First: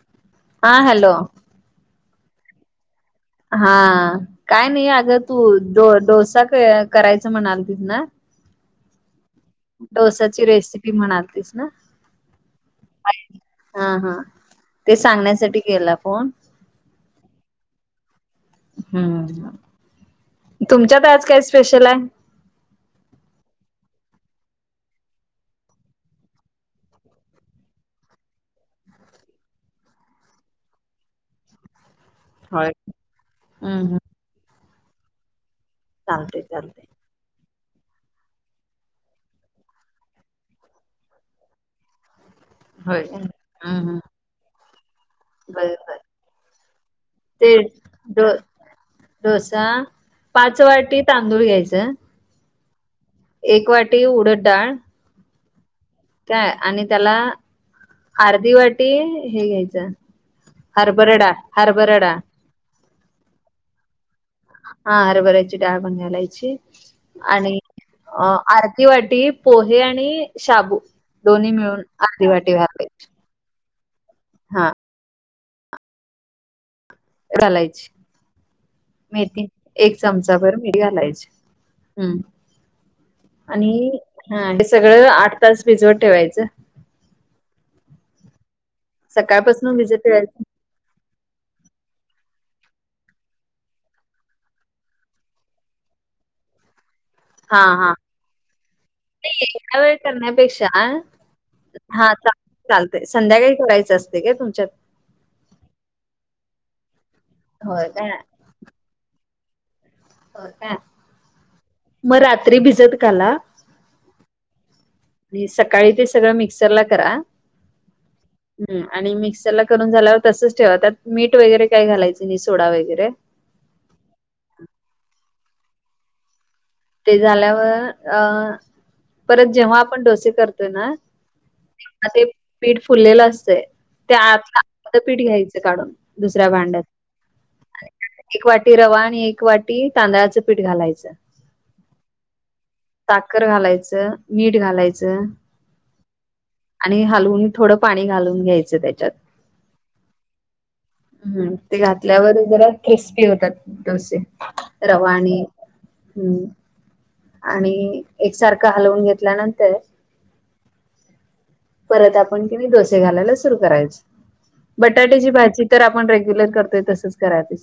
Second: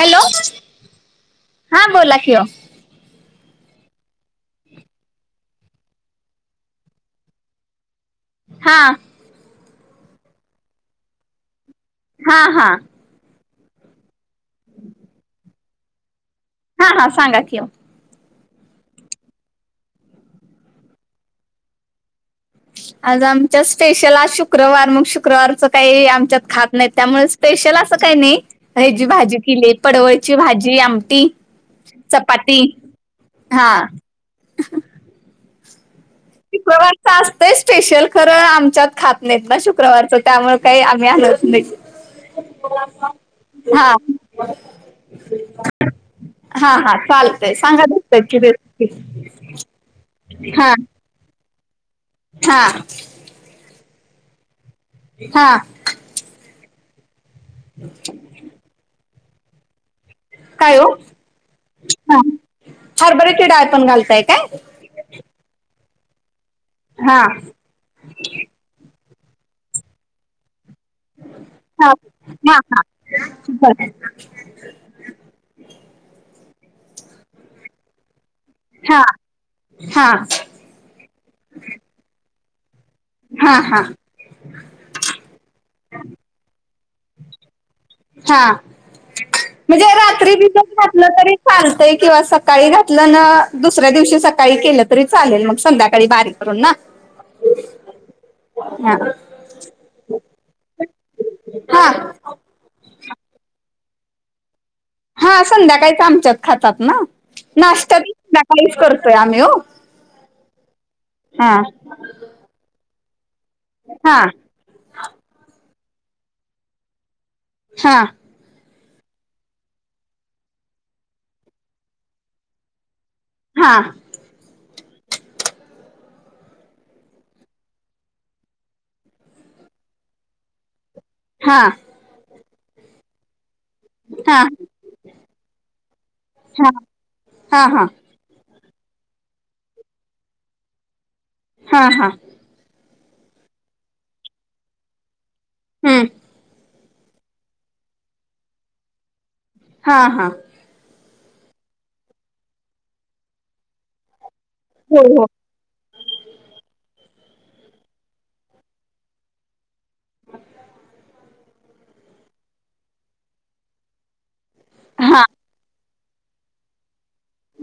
Hello हा hello हा बोला खिओ हा काय नाही अगं तूडो डोसा करायचा म्हणाल तस ना हां डोसाची रेसिपी म्हणालीस ना हा हा हा हा ते सांगण्यासाठी गेला फोन हा हां सांगा कि हम्म तुमच्यात आज काय स्पेशल आहे आज आमच्या स्पेशल आज शुक्रवार मग शुक्रवारच काही आमच्यात खात नाही त्यामुळेच स्पेशल असं काही नाही हची भाजी केली पडवळची भाजी आमटी चपाती होय हां हम्म हम्म चालते चालते जास्तय स्पेशल खरं आमच्यात खात नाहीत ना शुक्रवारचं त्यामुळे काही आम्ही आलत नाही होय हा बाय बाय हा हा ते चालतंय सांगा धोत्याची रेसिपी डोसा पाच हा वाटी तांदूळ घ्यायचं हा एक वाटी उडद डाळ हा काय आणि त्याला अच्छ अर्धी वाटी हे घ्यायचं काय ओ हरभरडा हरभरडा हरभरचीि डाळ पण घालताय काय हा हरभरायची डाबण घालायची हा आणि अ आरती वाटी पोहे आणि शाबू दोन्ही मिळून हा आी वाटी हा हा वले [inaudible] हा घालायची हा मेथी एक हा चमचा भर मी घालायची हम् हा हा आणि हा हे सगळं आठ तास भिजवत ठेवायचं हा सकाळपासून म्हणजे भिजत रात्री ठेवायचं बर घातलं तरी चालतय किंवा सकाळी घातलं ना दुसऱ्या दिवशी सकाळी केलं तरी चालेल मग संध्याकाळी बारीक करून ना हा हा हा नाही एका वेळ करण्यापेक्षा हा चालतेय संध्याकाळी करायचं असते काय तुमच्यात हा संध्याकाळीच आमच्यात खातात ना होय नाश्ता त काय संध्याकाळीच करतोय आम्ही हो का हा मग रात्री भिजत काला हा आणि सकाळी ते सगळं मिक्सरला करा हा ह आणि मिक्सर ला करून झाल्यावर तसच ठेवा त्यात मीठ वगैरे काय घालायचं नाही सोडा वगैरे हा ते झाल्यावर अ परत जेव्हा आपण डोसे करतोय ना हा आ ते पीठ फुललेलं असतय त्या हा आतला अर्पीठ घ्यायचं काढून दुसऱ्या हा भांड्यात हा हा एक वाटी रवा आणि एक वाटी तांदळाचं पीठ घालायचं हा हा साखर घालायचं मीठ घालायचं. हम्म. आणि हलवून थोडं पाणी घालून घ्यायचं त्याच्यात हा हा. हम्म ते घातल्यावर जरा क्रिस्पी होतात डोसे हो हो रवाणी हम्म. आणि एकसारखं हलवून घेतल्यानंतर मत परत आपण दडोसे घालायला सुरू करायचे हा बटाट्याची भाजी तर आपण रेग्युलर करतोय तसच करा त.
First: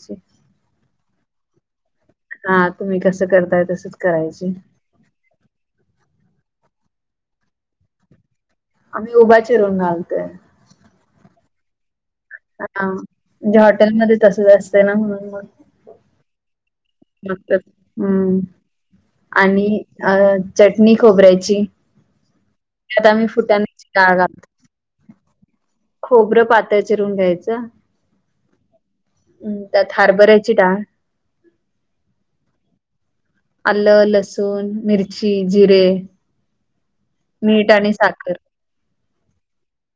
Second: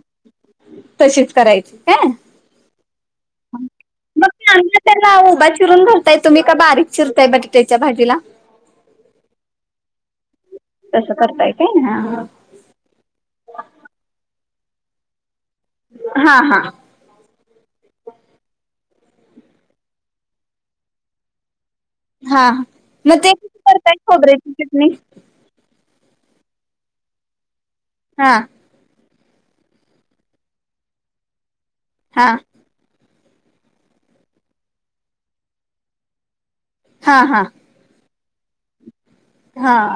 तशीच करायची काय हा तुम्ही कसं करताय तसच करायचे. त्यां उभा चिरून रताय तुम्ही का बारीक चिरताय बटाट्याच्या भाजीला. आमही उभ्या चिरून घालते. तसं करताय काय ह. हा म्हणजे हॉटेलमध्येध्ये तसच असत ना म्हणून मग. हा हा. हम् आणि अ चटणी खोबऱ्याची. हा त्यात मग आम्ही ते कती फुटाण्याची करताय डाळ घालतो. खोबऱ्याची चिटणी. खोबरं पातळ चिरून घ्यायचं. हा. हम् त्यात हारबरायची डाळ. हा. आलं लसूण मिरची जिरे. हा हा मीठ आणि साखर. हा.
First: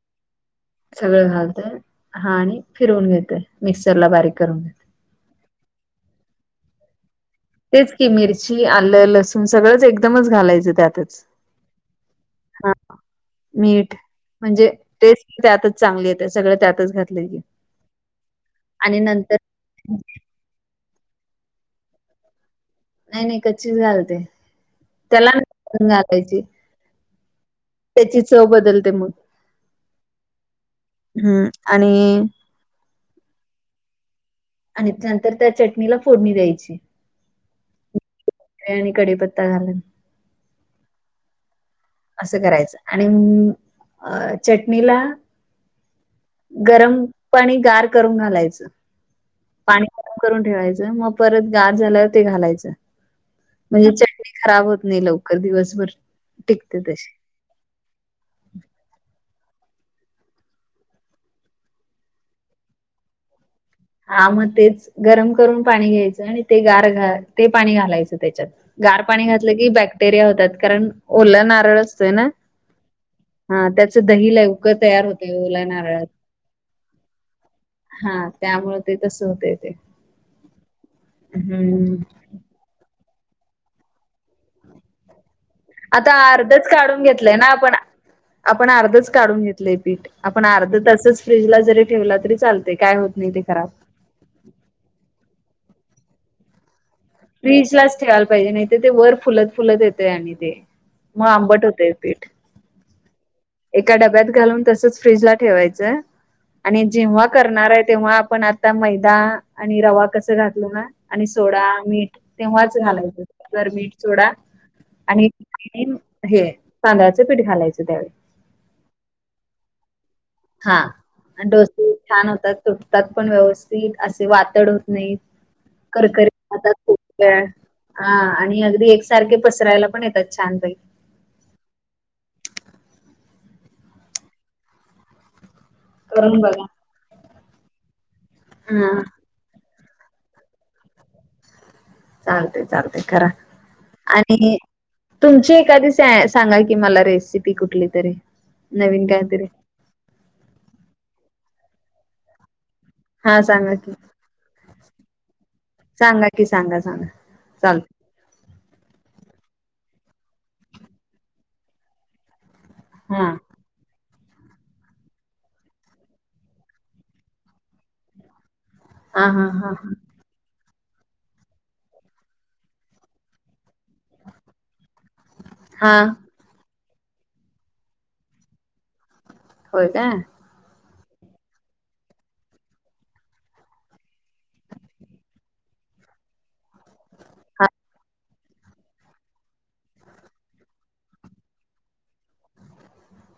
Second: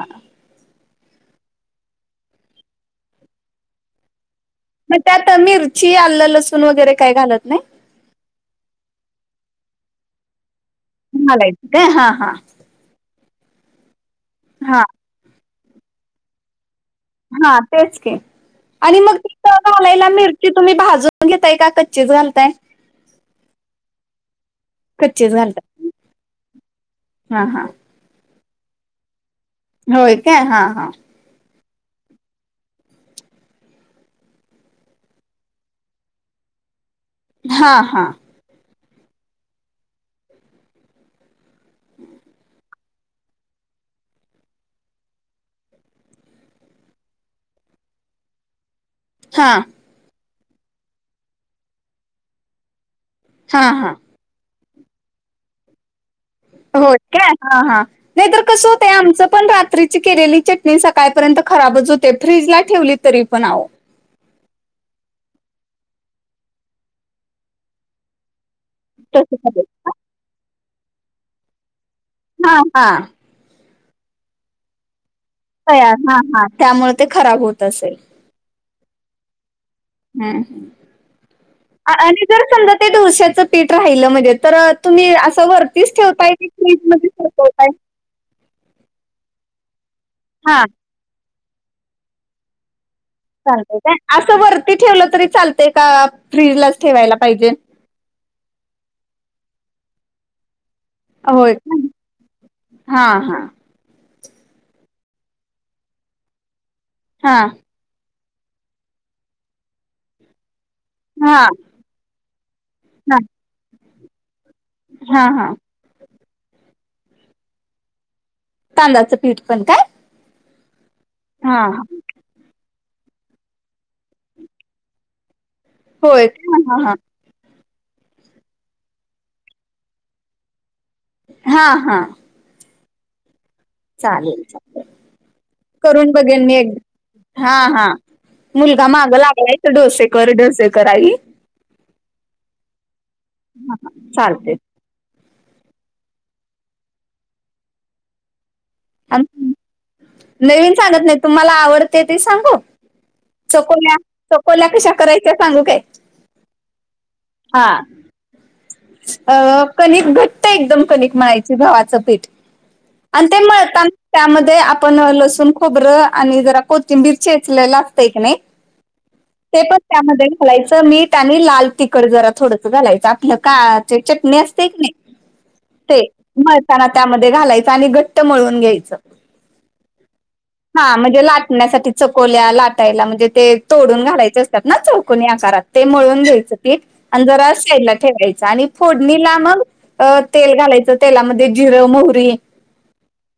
सगळं घालतय हा आणि फिरवून घेतय मिक्सर ला बारीक करून घेत. मग त्यात मिरची आलं लसूण वगैरे काय घालत नाही. तेच की मिरची आलं लसूण सगळंच एकदमच घालायचं त्यात. चमलायत का हा हा. मीठ म्हणजे हा टेस्ट त्यातच चांगली येते सगळ त्यातच घात. हा तेच के आणि मग ति. नंतर घलायला मिरची तुम्ही भाजून घेतताय का कच्चीच घाताय. नाही नाही क्चीच घालते त्याला कच्चीच घालताय घालायची. हा हा त्याची चव बदलते मग. होय काय हा हा. हम्म आणि. आणि नंतर त्या चटणीला फोडणी द्यायची हा हा. आणि कडी पत्ता घालण. असं करायचं आणि चटणीला. गरम पाणी गार करून घालायचं. हा. ठे मग परत ग झा ते घालायच हा हा म्हण. खराब होत नाही लवकर दिवसभर. टिकते होत तशी का हा हा. नाहीतर कसं होतय आमचं पण रात्रीची केलेली चटणी सकाळपर्यंत खराबच होते फ्रीजला ठेवली. तरी पण आवो. हा मग तेच गरम करून पाणी घ्यायचं आणि ते गार घ ते पाणी घालायचं त्याच्यात. गार पाणी तसं घातलं झालं. की बॅक्टेरिया होतात कारण ओल नारळ असतोय ना. हा हा हा त्याचं दही लवकर तयार होत. तयार हा हा त्यामुळे ते खराब होत असेल हा त्यामुळे ते तस होत ते हम्म हम्म हम्म आणि जर समजा ते डरशाचं पीठ राहिलं म्हणजे तर तुम्ही असं भर तीच आता ठेवता अर्धच या काढून मध्येच ठेव घेतलंय ना पा आपण आपण अर्धच काढून घेतलंय पीठ आपण हा अर्ध तसच फ्रीज ला जरी ठेवला तरी लते काय होत नाही ते खराब चालत काय असं वरती ठेवलं तरी चालतय का फ्रीजलाच ठेवायला पाहिजे फ्रीज लाच ठेवायला पाहिजे नाही तर ते वर फुलत फुलत येते आणि ते मग होय आंबट का होते पीठ हा हा एका डब्यात घालून तसच फ्रीज ला ठेवायचं आणि जेव्हा हा करणार आहे तेव्हा आपण आ हा तेव्हाच हा घालायचं तर मीठ सोडा हा आणि हा हे तांदळाचं पीठ घालायचं त्यावेळी तांदळाचं पीठ पण काय हा आणि हा दो हा छान होतात तुटतात पण व्यवस्थित असे वाातड होत नाही होय करकरी खात का? हा हा हा आणि अगदी एकसारखे पसरायला पण येतात छान पैकी हा हा चालेल चालेल. करून करून बघेन मी बघा. एकदा हा हा मुलगा हा माग लागलाय डोसे चालते चालते करा हा आणि चालते तुमची एखादी स सांगा की मला रेसिपी कुठली तरी नवी आणि नवीन सांणत नाही तुम्हाला आवडते ते सांगू हा सांगा की चकोल्या चकोल्या कशा सांगा सांगा सांगा. हा चालत कणिक घट्ट एकदम कणिक म्हणायची गव्हाचं पीठ हा. आणि ते मळताना त्यामध्ये आपण लसूण खोबरं आणि जरा कोथिंबीर चेचलेलं असतं की नाही. हा हा ते हा पण हा त्यामध्ये चटणी असते की नाही हा ते मळताना त्यामध्ये घालायच आणि घट्ट मळून घ्यायचं. होय का हा म्हणजे लाटण्यासाठी चकोल्या लाटायला म्हणजे ते तोडून घालायचे असतात ना चौकोनी आकारात ते मळून घ्यायचं तीठ आणि जरा हा साइडला ठेवायचं. आणि फोडणीला मग तेल घालायचं तेलामध्ये जिरं मोहरी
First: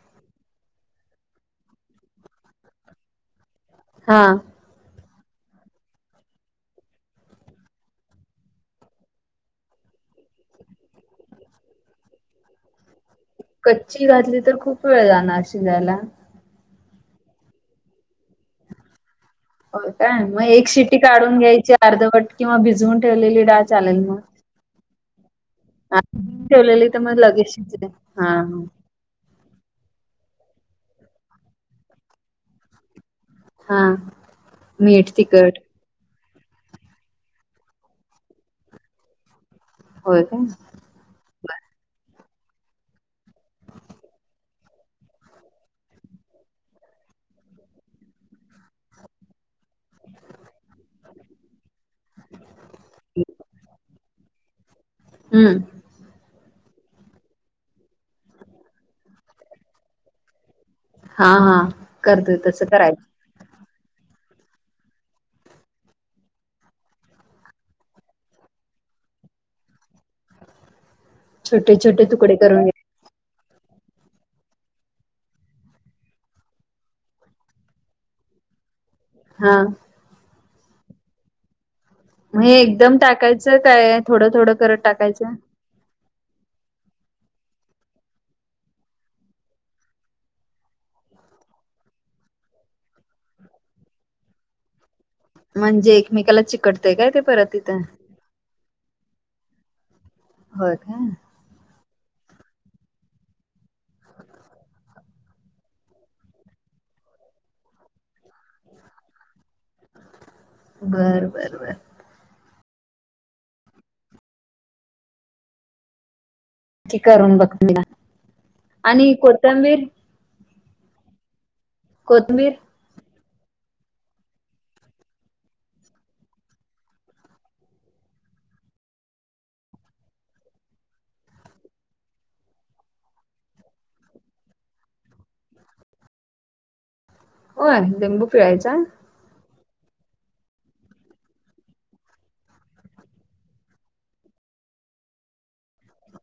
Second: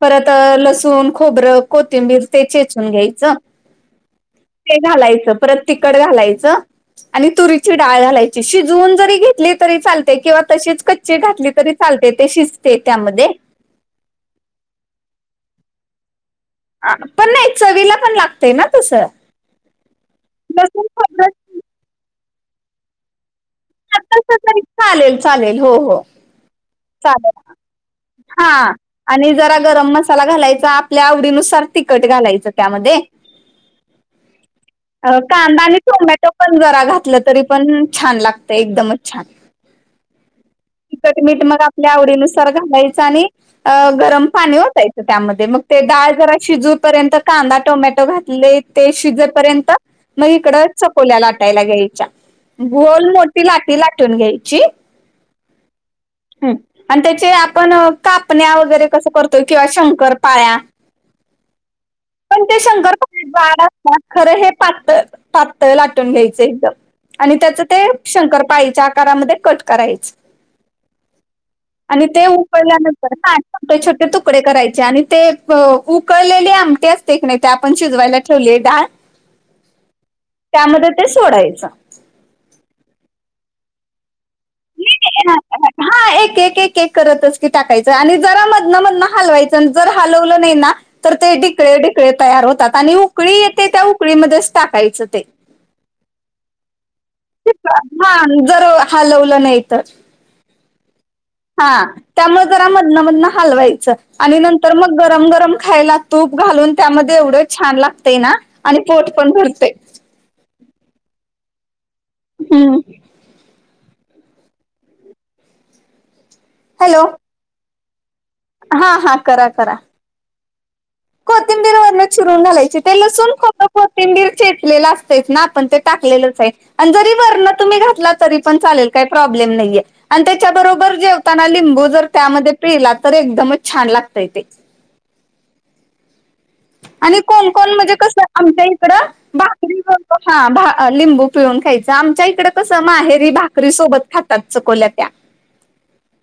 परत लसूण खोबरं कोथिंबीर ते चेचून घ्यायचं. हा ते घालायचं परत तिकट घालायचं. आणि तुरीची डाळ घालायची शिजवून जरी घेतली. तरी चालते किंवा तशीच कच्ची घातली तरी चालते ते शिजते त्यामध्ये कच्ची घातली. पण नाही चवीला पण लागते ना तसं हो काय मग एक लसूण शिटी खोबरं मग. तसं चालेल चालेल हो हा ठेवलेली तर मग लगेच शिजते हा हा. आणि जरा गरम मसाला घालायचा आपल्या आवडीनुसार हा अ मीठ तिखट कांदा नी टोमॅटो पण जरा घातलं तरी पण छान लागत एकदमच छान होय काय तिकट मीट मग आपल्या आवडीनुसार अ गरम पाणी ओतायचं. ते शिजेपर्यंत मग इकडं चकोल्या लाटायला घ्यायच्या गोल मोठी लाटी लाटून घ्यायची. हम्म हम्म. आणि त्याचे आपण हा हा पण ते करतोय. शंकरपाळ्या जाड असतात खरं हे पातळ पातळ लाटून शंकर पाळीच्या आकारामध्ये कट करायच छोटे-छोटे आणि ते तुकडे करून घे उकळल्यानंतर, हा छोटे छोटे तुकडे करायचे आणि ते उकळलेली आमटी नाही आपण शिजवायलाेवली डाळ हा त्यामध्ये ते सोडायचं हे एकदम टाकायचं काय थोडं थोडं करत टाकायचं हा एक एक एक करतच की टाकायचं आणि जरा मधनं मधन हलवायचं जर हलवलं नाही ना तर ते ढिकळे ढिकळे तयार होतात आणि उकळी येते त्या उकळीमध्येच टाकायचं ते म्हणजे एकमेकाला चिकटतय काय ते परत इिथं हा जर हालवलं नाही तर हो का हा त्यामुळे जरा मधन मधनं हलवायचं आणि नंतर मग गरम गरम खायला तूप घालून त्यामध्ये एवढं छान लागते ना आणि पोट पण भरते बर बर बर हम्म क हॅलो करून बघते ना हा आणि हा करा करा कोथंबीर कोथिंबीर वरणात चिरून कोथंबीर? घालायची ते लसूून खोतं कोतिंबीर चेचलेलं असत ना आपण ते टाकलेलंच आहे आणि जरी वर्ण तुम्ही घातला तरी पण चालेल काही प्रॉब्लेम नाहीये आणि त्याच्याबरोबर जेवताना लिंबू जर त्यामध्ये पिला तर एकदमच छान लागतय ते आणि कोण कोण होय, म्हणजे कसं लिंबू आमच्या पिळायचा? इकडं बा [inaudible] हा भा लिंबू पिळून खायचं आमच्या इकडे तसं माहेरी भाकरी सोबत खातात चकोल्या त्या ह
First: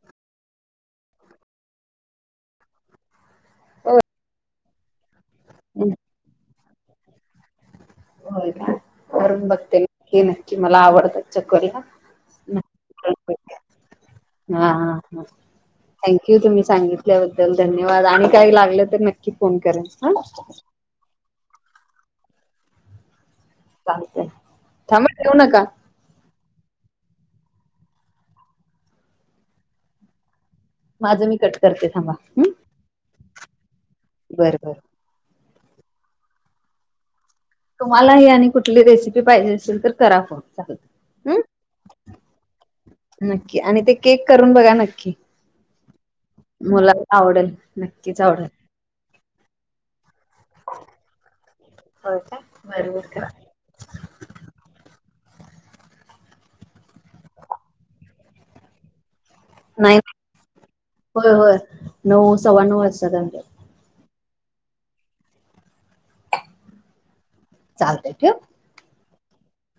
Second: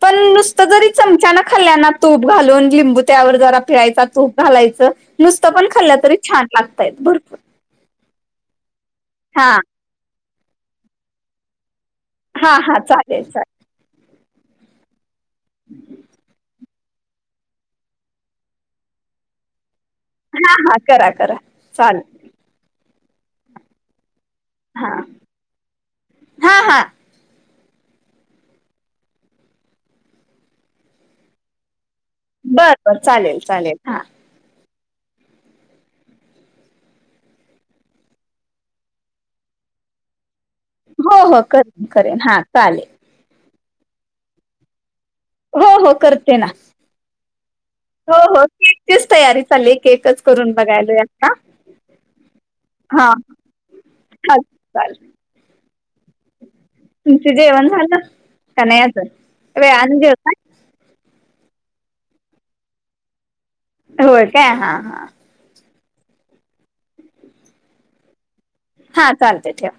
पण नुसतं जरी चमच्यान खाल्ल्या ना तूट घालून लिंबू त्यावर जिय होय. चूप घालायच नुसत पण हं. खाल्ल्या तरी छान लागतयत भरपू हो ना कररून हा बघते हे नक्की मला आवडतात चकोरीला हा हा चालेल चालेल हा हा थँक्यू तुम्ही सांगितल्याबद्दल धन्यवाद आणि काही लागलं तर नक्की फोन करेन ह हा हा करा करा चाल चालत थांबत ठेऊ नका हा हा माझं मी कट करते थांबा हम्म बर बर चालेल चालेल हा बर बर तुम्हालाही आणि कुठली रेसिपी पाहिजे असेल तर करा फोन हो चालतंय हो हम्म करेन करेन हा चालेल नक्की आणि ते केक करून बघा नक्की हो हो करते ना मुलाला आवडेल हो नक्कीच हो आवडेल केकचीच तयारी चालली आहे केकच करून बघायल याता हो का बरब का स अ तुमच जेवण झालं का नाही याच वे आण नाही घे होता होय होय नऊ सव्वा नऊ वाजता जा होय काय हा हा चालतय ठे हा चालते ठेवा